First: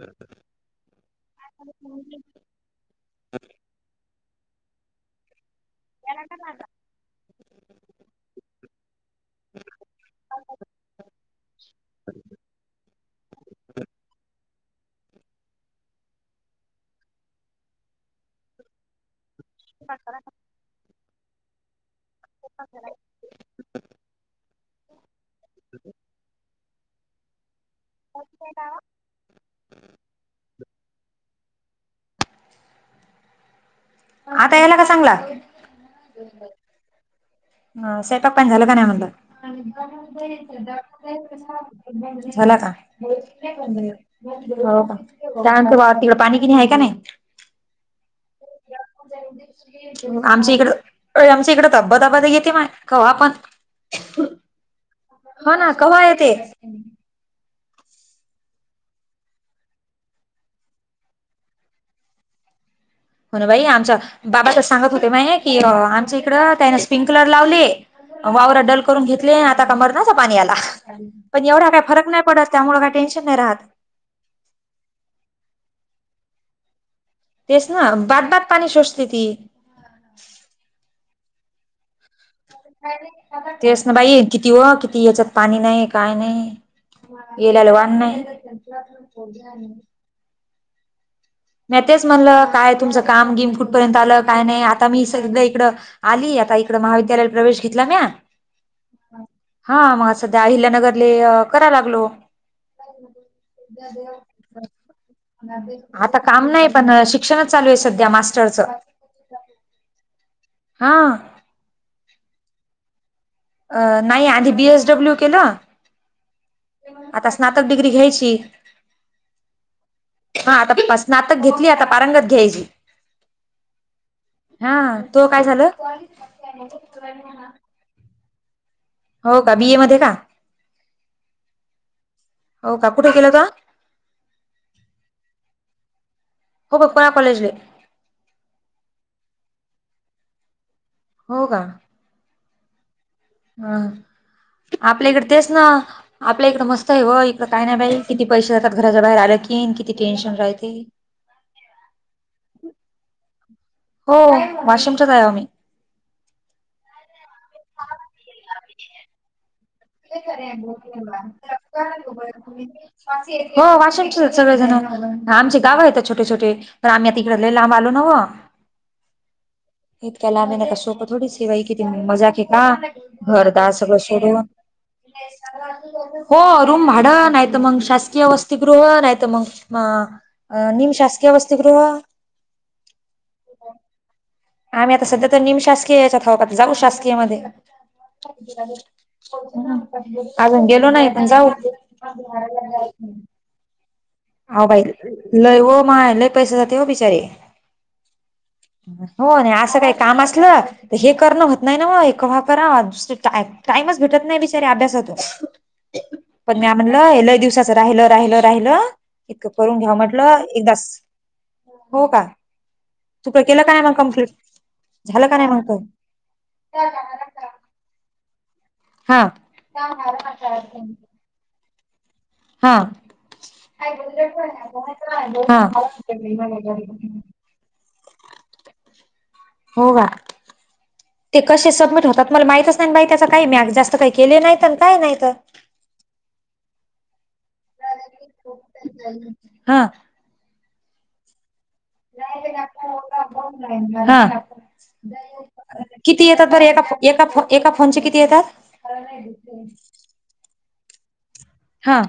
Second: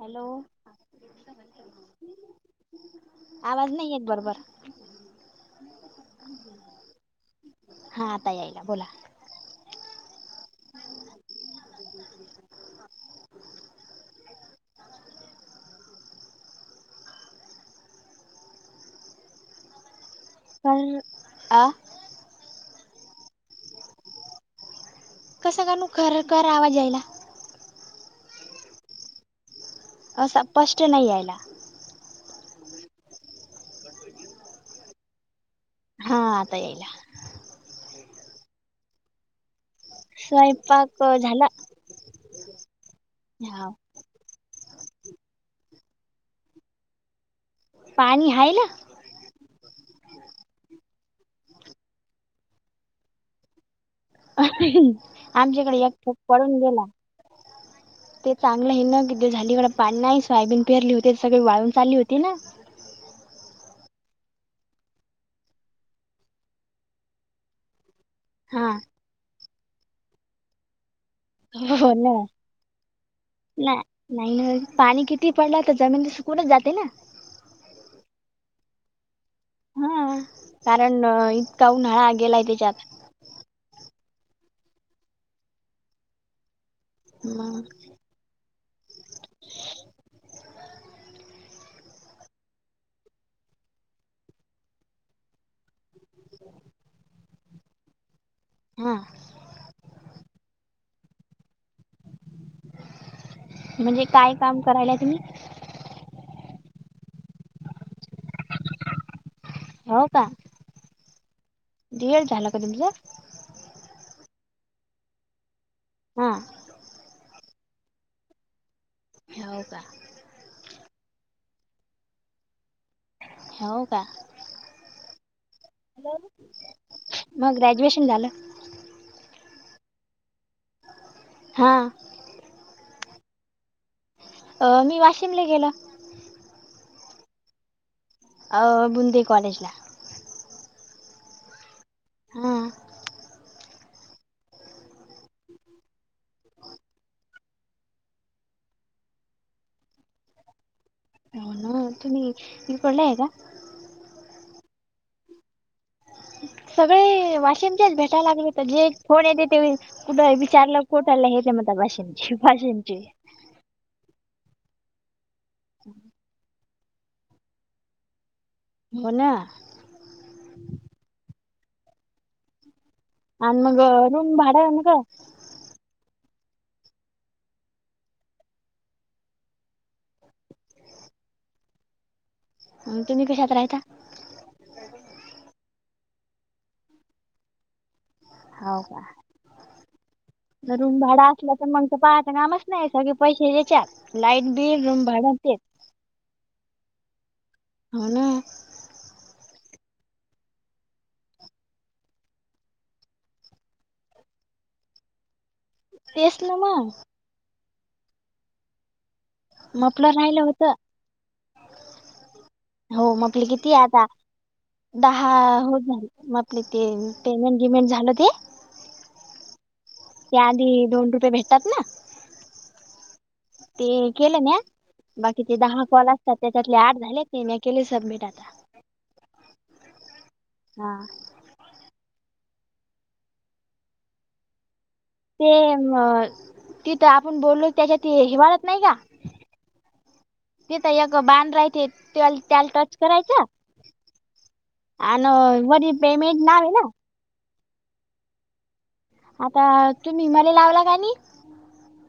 Hello. आवाज नाही एक बरोबर. येरा का नाता. हा आता याईला बोला. [inaudible] [inaudible] पण अ हा कसं काणू खरखर आवाज यायला. हो. सपष्ट नाही आयला. आता यायला का चांगला. हा आता येईला. ह स्वपाक पण झालं का नाही म्हणलं स्वयंपाक झाला झाला का हा हो का त्यानंतर तिकड पाणी कि नाही आहे का नाही पाणी हय ना आमच्या इकड अ आमच्या इकड तब्ब तबाद येते मा का आपण ना आमच्याकडे एक कव्हा ठोक येते पडून गेला [inaudible] ते चांगलं हे ना की जे झालीकड पाणी नाही सोयाबीन पिहरली होते ते सगळे वाळून चालली होती ना हो ना बाई आमच्या बाबाच सांगत होते मा की आमच्या इकडं काना स्प्रिंकलर लावले. वावररा हा डल करून घेतली आता का मरनासा पाणीला पण एवढा का हो फक ना नाही पडत त्यामुळे काही टेन्न नाही राहत नाही नाही पाणी किती पडला तर जमीन तर सुकूनच जाते ना तेस ना बाद बाद पाणी सोसते ती हा कारण इत काऊन हळाग तेच ना बाई किती व किती याच्यात पाणी नाही काय नाही येलाल मग वा नाही मी तेच म्हणलं काय तुमचं काम गिम कुठपर्यंत आलं काय नाही आता मी सगळ इकडं आली आता इकड महाविद्यालयात प्रवेश घेतला म्या हा हा मग सध्या अहिल्यानगरले करा लागलो म्हणजे काय काम करायला तुम्ही [unintelligible] आता काम नाही पण शिक्षणच चालू आहे सध्या मास्टरचं हो का दी झाला कदऊ जा अ नाही आधी बीएसडब्ल्यू केलं हा आता स्नातक डिग्री घयची हो का हा आता स्नातक घेतली आता पारांंगत घ्यायची होव का हा तो काय झालं हॅ मग ग्रॅज्युएशन झालं हो का बीए मध्ये का हा हो का कुठे केलं का मी वाशिमला गेला हो का करा कलेजले अ बुंदी कॉलेज ला हो का हम हं आपल्याकडे तेच ना आपल्या इकडं मस्त आहे व इकडं काय नाही बाई किती पैसे जातात घराच्या बाहेर आलं की किती टेन्शन राहते हो ना तुम्ही इ पला आहे का हो वाशिमच्याच आ आहे आम्ही सगळे वाशिमच्याच भेटायला लागले तर जे फोन येते ते कुठे विचारला कोठले हेेत तर म्हणतात वाशिमचे वाशिमचे हो वाशिमचे सगळेजण आमची गावं आहेत छोटे छोटे तर आम्ही आ तिककडे ल लांब आलो नव हो ना इतकाय ला आमे नका सोपं थोडी सिवाई किती मजा केे का घरदार सगळं सोडून होन काय प हो रूम भाडं नाहीत मग शासकीय वस्तीगृह नाहीत मग अ निम शासकीय वस्ती गृह तुम्ही कशात राहाता आम्ही आता सध्या तर निम शासकीय याच्यातऊत आता जाऊ शासकीय मध्ये अजून गेलो रुम नाही पण भाडा जाऊ असलं तर मग तर पाहाच नामच नाही सगळे पै [unintelligible] लाईट बिल रुम भाड ते माले पैसा जाते हो बिचारे हा ना हो नाही असं काही काम असलं हे करणं होत नाही ना व हे कवा कराव टाइमच भेटत नाही बिचारे अभ्यासातून तेच ना पण म्या मग म्हणलं हे लय दिवसाचं राहिल राहिल राहिलं इतकं करून घ्या मपलं राहिलं म्हंटलं एकदा होतं हो का हो म्ह तुकडं आपली केलं किती का नाही मग आता कम्प्लीट झालं दहा का नाही मग तो होत झाले म आपली ती पेमेंट विमेंट झालं ते हा त्या आधी दोन रुपये भेटतात ना हा ते केलं म्या [unintelligible] बाकीचे हा दहा कॉल असतात त्याच्यातले आठ झाले मी नाही केली सबमिट आता हो का हा ते कसे सबमिट होतात मला माहितच नाही बाई त्याचा काही म्या जास्त काही केले नाहीत आण काही नाहीत ते म तिथं आपण बोललो त्याच्यात हिवाळत नाही का? हा तिथ एक बांध रायते त्याला टच करायच हा. आणि वरी किती पेमेंट येतात नाव बरं आहे एका ना एका फ एका फोनचे किती येतात आता तुम्ही मले लावला का नाही हां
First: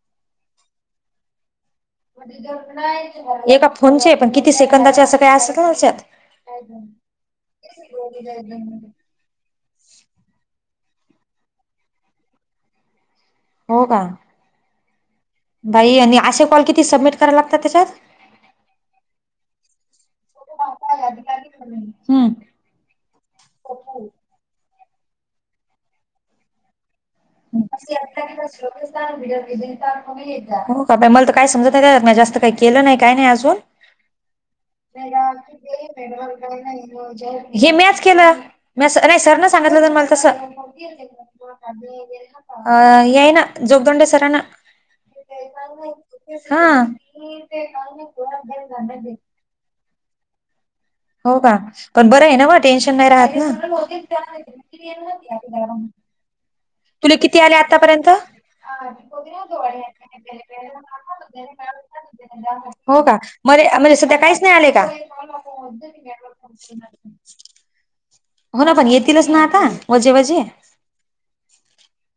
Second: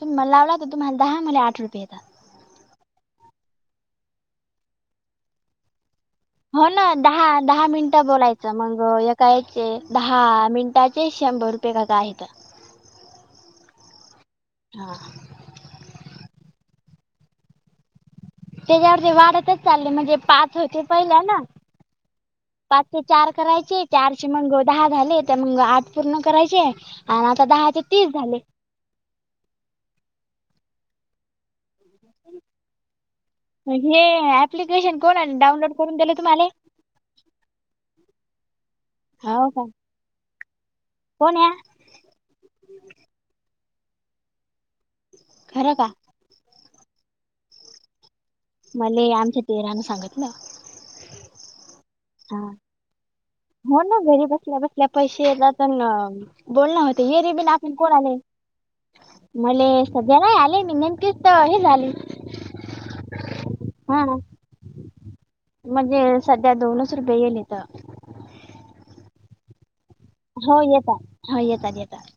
तुमी मला लावला तर तुम्हाला दहा मले आठ रुपाये येतात एका फोनचे पण किती सेकंदाचे असं काही असत ना त्याच्यात हो ना दहा दहा मिनिटं बोलायचं मग कायचे दहा मिनटाचे शंभर रुपये का का आहेत हो का हा बाई आणि असे कॉल किती सबमिट करायला लागतात त्याच्यात त्याच्यावरती वाढतच चालले म्हणजे पाच होते पहिल्या ना हम्म. पाच ते चार करायचे चार मग दहा झाले तर मग आठ पूर्ण करायचे आणि आता दहा ते तीस झाले [unintelligible] मला तर काय समजत का नाही जास्त काही केलं नाही काही नाही अजून हे ऍप्लिकेशन [inaudible] कोणाने डाउनलोड करून दिलं तुम्हाला हे म्याच केलं म नाही सर न हो का सांगितलं ज मला तस अ कोण या येय ना जोगदंड सर ना खरं का हा मला आमच्या दिराना सांगितलं हो का पण बरं आहे हा ना म टेन्शन नाही राहत ना हो ना घरी बसल्या बसल्या पैसे येतात बोलण होते हे रे बीन आपण कोण आले हा [unintelligible] मले सध्या नाही आले मी नेमकीच हे झाले हो का मध्ये म्हणजे सध्या काहीच नाही आले का म्हणजे सध्या दोनच रुपये गेले तर हो ना पण येतीलच ना आता वजे वजे हो येतात हो येतात येतात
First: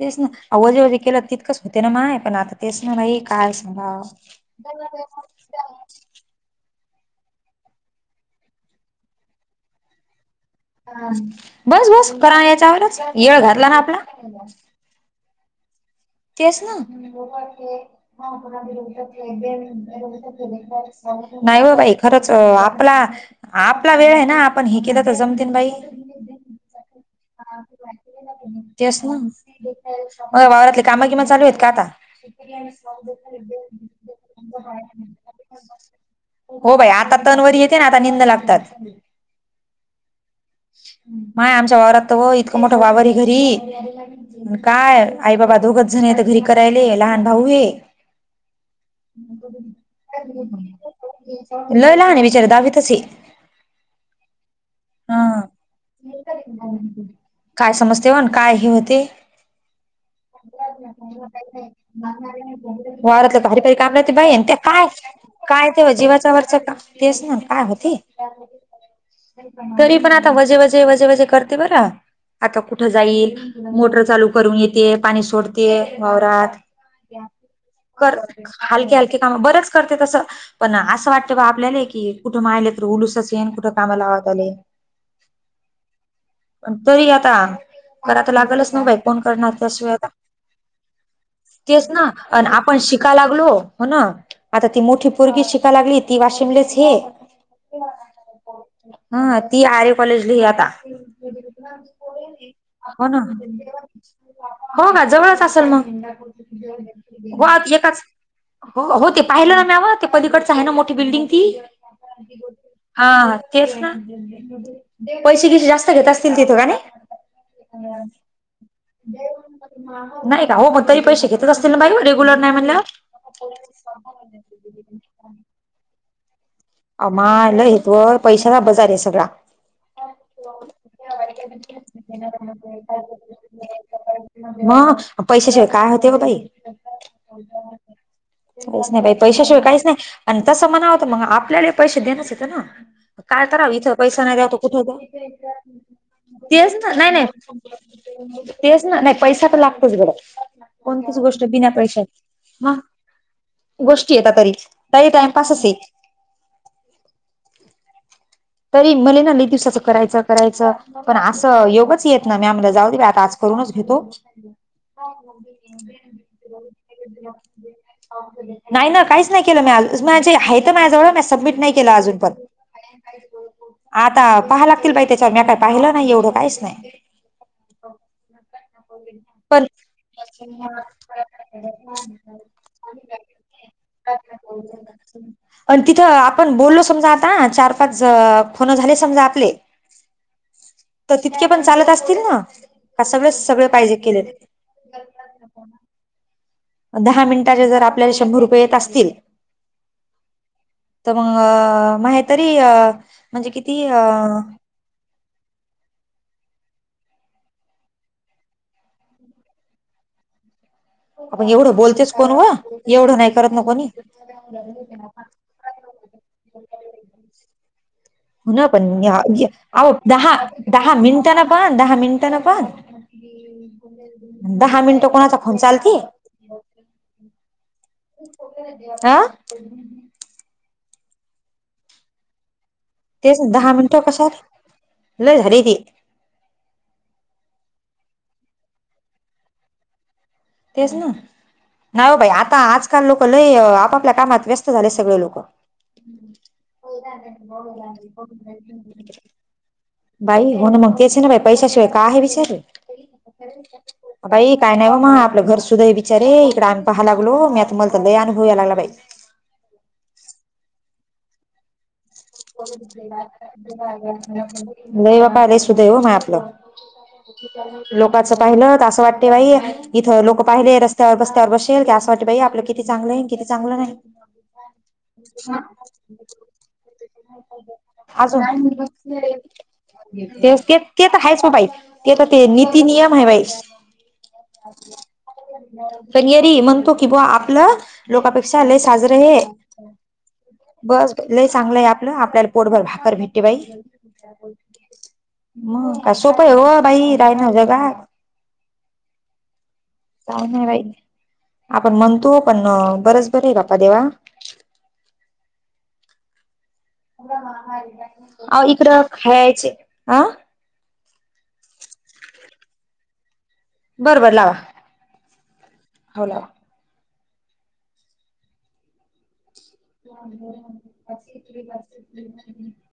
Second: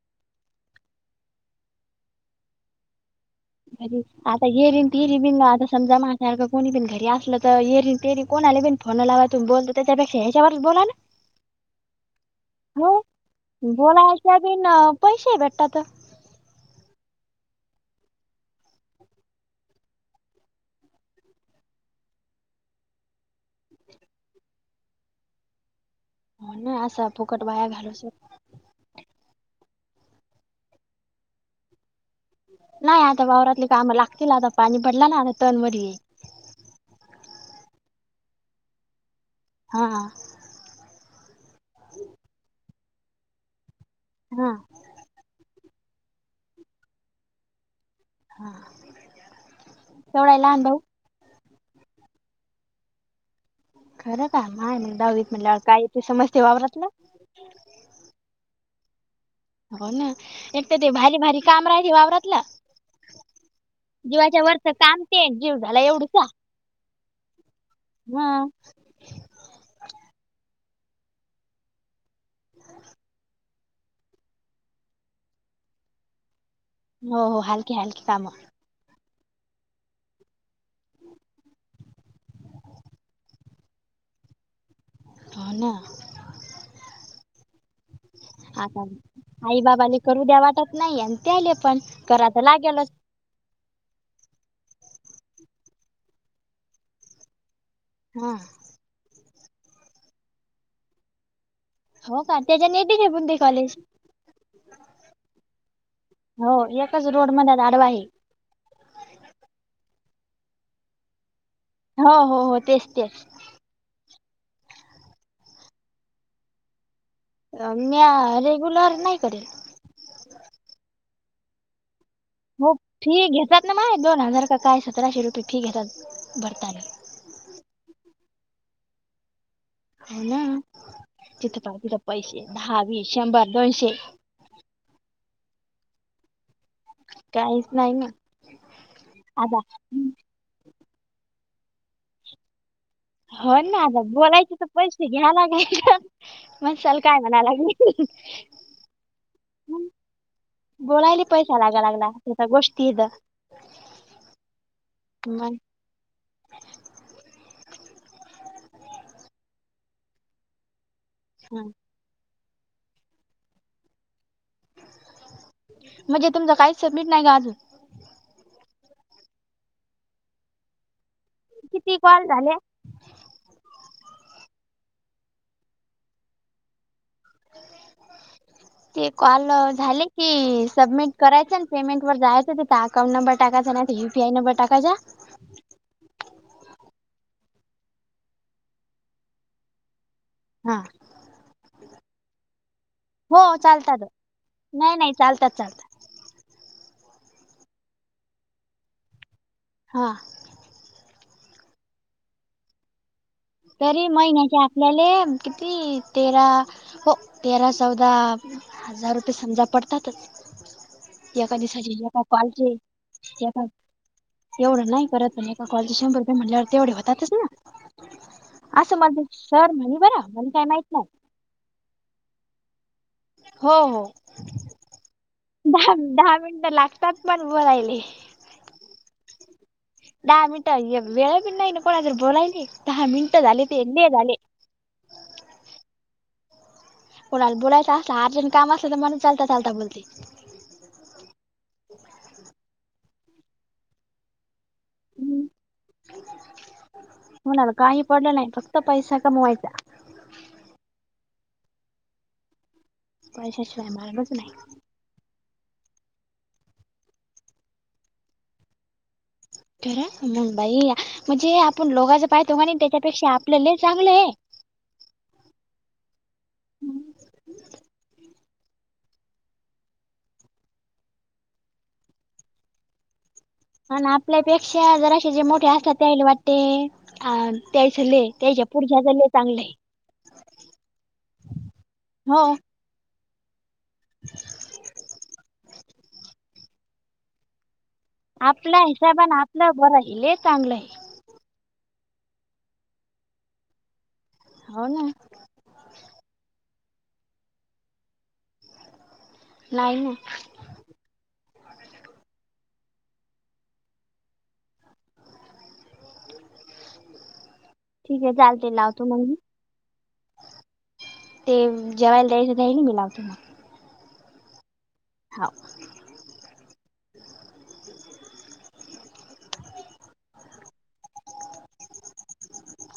तेच ना आवजेवले केलं तितकंच होते ना माय पण आता तेच् न भाई काय बरी सांगाव. आता गेरन तीरी बिन आता समजा मा सारखं कोणी पण घरी असलं तर येरी तेरी कोणाला पण फोन लावा त बोलतो त्यांच्यापेक्षा वर बोला ना बस बस करा हो याच्यावरच येळ घातला ना बोलाश आपला. बीन पैसे भेटतात तेचना नाही बा बाई खरंच आपला आपला वेळ आहे ना आपण हे केला तर जमतेन बाई हो ना असं फुकट वाया घालूच तेच ना मग वावरातले कामा किमा चालू आहेत का आता नाही आता वावरातले काम लागतील आता पाणी पडला ना आता तणवर हो बाई आता तणवर येते ना आता निंद लागतात हा. माय आमच्या वावरात इतकं मोठ वावरारी हा घरी काय. आई बाबा दोघच झाजण तर घरी करायले लहान भाऊ हे. तेवढा आहे लहान भाऊ लो ला आणि बिचारे दावी तसे. खरं का माय दवीत हा म्हटलं कायथे समस्या वावररात ना. काय समजते वण काय हे होते. हो ना एक तर ते भारी भारी काम राहते वावरातलं वारतलं भारी पारी काम रा बाई जीवाच्या त्या. वरचं काय काम ते जीव काय झाला तेव्हा एवढूसा जीवाच्या वरच का तेस ना काय होती. हं. तरी पण आता वजे वजे वजे वजे करते बरं आता कुठं जाईल. मोटर चालू करून येते पाणी सोडते वावरात. हो हो हलकी हलकी कर काम हलके हलके काम बरेच करते तसं. पण असं वाटत बा आपल्याला की कुठं महिले तर उलुसच येन कुठं कामा लावत आले. हो ना. तरी आता. कराय तर लागलच ना आता बाई कोन करणार आई त्याशिवाय बाबाले आता करू द्या वाटत नाही आणि त्याले पण तेच ना करा तर आणि आपण शिक. लागेलच शिका लागलो हो ना आता ती मोठी पोरगी शिकाय लागली ती वाशिमलेच हे हा. ह ती आर्य कॉलेज ल आता. हो का त्याच्या नेटीचे हो ना. पण ते कॉलेज हो का जवळच असेल मग हो एकच रोड हो मध्ये आत आडवा एकाच. आहे हो हो ते पाहिलं ना म्याव ते पलीकडच आहे ना मोठी बिल्डिंग ती हो हो हो तेच ह तेच केफ ना पैसे कसे जास्त घेत असतील तिथं का नाही. रम्या रेगुलर नाही कर. नाही का हो हो तरी पैसेेत. असतील ना बा रेगुलर नाही. हो म्हणल्यावर फी घेतात ना माय दोन हजार का काय सतराशे रुपये फी घेतात भरताले. अ मालं हे त व पैशाचा बजार आहे सगळा. हो ना तिथं पा तिथ पैसे दहावीस शंभर दोनशे. ह पैशाशिवाय काय होते ब बाई. नाही ना काहीच नाही बाई आता पैशाशिवाय काहीच नाही अंण तस म्हणाव मग. आपल्याला पैसे देणच येत ना- काय हो करावं ना इथं आता पैसा नाही द्या बोलायचे तो तर पैसे कुठे घ्या लागायचं तेच ना म्हणसाल नाही काय नाही. म्हणा लागली तेच ना नाही पैसा पण लागतोच बरं कोणतीच बोलायला गोष्ट पैसा बिन लागा लागला त्याचा पैशातत म गोष्टी इथं गोष्टी येत तरी तरी मग टाइमपासच आहे. तरी मले ना ल दिवसाचं करायचं करायचं पण हा. असं योगच येत. ना मी आम्हाला जाऊ दे बी आता आज करूनच घेतो. म्हणजे तुमचं काही सबमिट नाही का अजून. नाही ना काहीच नाही केलं मी माझे आहे माझ्याजवळ म सबमिट नाही केलं किती अजून कॉल पण. झाले [unintelligible] आता पहाय लागतील बाई त्याच्यावर मी काय पाहिलं नाही एवढं काहीच नाही. अ. ते कॉल झाले की सबमिट करायच आणि पेमेंट वर जायचं ते ता- अकाउं नंबर टकाचा नाही तर यू पीआय नंबर टाकाचा चा- आणि तिथं आपण बोललो समजा आता चार- फोन झाले समजा आपले- हा. तर तितके पण चालत असतील ना सगळ हो सगळे पाहिजे चालतात केले- नाही नाही चालतात चालतात दहा मिनिटाच्या जर आपल्याला शंभर रुपये येत असतील, हा! तर मग मही तरी अ- तरी महिन्याच्या आपल्याले किती तेरा हो तेरा चौदा हजार रुपये समजा पडतातच. आपण एका एवढं दिवसाचे बोलतेच एका कोण व कॉल चे एवढं नाही करत ना एका कोणी एवढं नाही करत पण- [unintelligible] कॉल चे शंभर रुपये म्हटल्यावर तेवढे होतातच ना. न पण असं य ह मला य सर अहो म्हणे बरं दहा मला काही माहित दहा नाही मिन त्यान पण दहा मिंनट ना पण हो हो दहा मिंनट कोणाचा फोन दहा चालते म दहा मिनटं लागतात पण बोलायले. अ. [unintelligible] दाहा मिनंट यग वेळ भी नाही ना, कोणाजोळ बोलायले. दहा तेस मिनिटं ना झाले दहा ते मिनटो ले झाले कशात लय झाली ते. कोनाल बोलायचं आसल आर्जन काम आसल तर माणूस चालता चालता बोलते. तेच ना हाव बाई आता आजकाल लोक लय आपापल्या कामात व्यस त झाले सगळे लोक. म्हणाल काही पडलं नाही फक्त पैसा कमवायचा. बाई होन मंग तेच ना, बाई पैशशिवाय काय हे विचारे पैशाशिवाय मार्गच बई काय नाही व मा आपलं घर सुद्धा बिचारे इकडे आम पाहा लागलो मी आता मल अनुभव याय लागला बाई. तर मंग बाई म्हणजे आपण लोगाचं पायतो कणि त्याच्यापेक्षा आपलं लई चांगलं हे. [unintelligible] नाही बाबाले सुदैव मन आपलं लोकच- पाहिलं तर असं वाटते बाई इथं लोक पाहिले रत्यावर बस्त्यावर बसेल की असं वाटते बाई आपलं किती चांगलं हे. कीती चांगलं हे. आण आपल्यापेक्षा जराशे जे मोठे असता त्यायाल वाटते. अ त्यायच लय आजून काही त्याच्या नई पुढच्याच बसले लय चांगलं हेत. आहे [unintelligible] तेच तेत ते त हायच व बाई ते त ते हो नित ती नियम आहे बाई ते नियत. [unintelligible] म्हणतो की बुआ आपलं लोकपेक्षा लय आपल्या साजर हिशोबान हे आपलं बरं आहे लय चांगलं आहे बस. लय चांगलंय आपलं आपल्याला पोटभर भाकर भेटते बाई. हो ना. मंग का सोपय हो बाई रायन जगाात. नाही ना काही नाही बाई. आपण म्हणतो पण बरंच बरे आहे बापा देवा. ठीक आहे आ चालते इकडं लावतो मग मी खायचे अ [unintelligible] ते जेवायला दयसध मिलावतेला- [unintelligible] बरबर लावा. हाव. होला. [unintelligible] [unintelligible]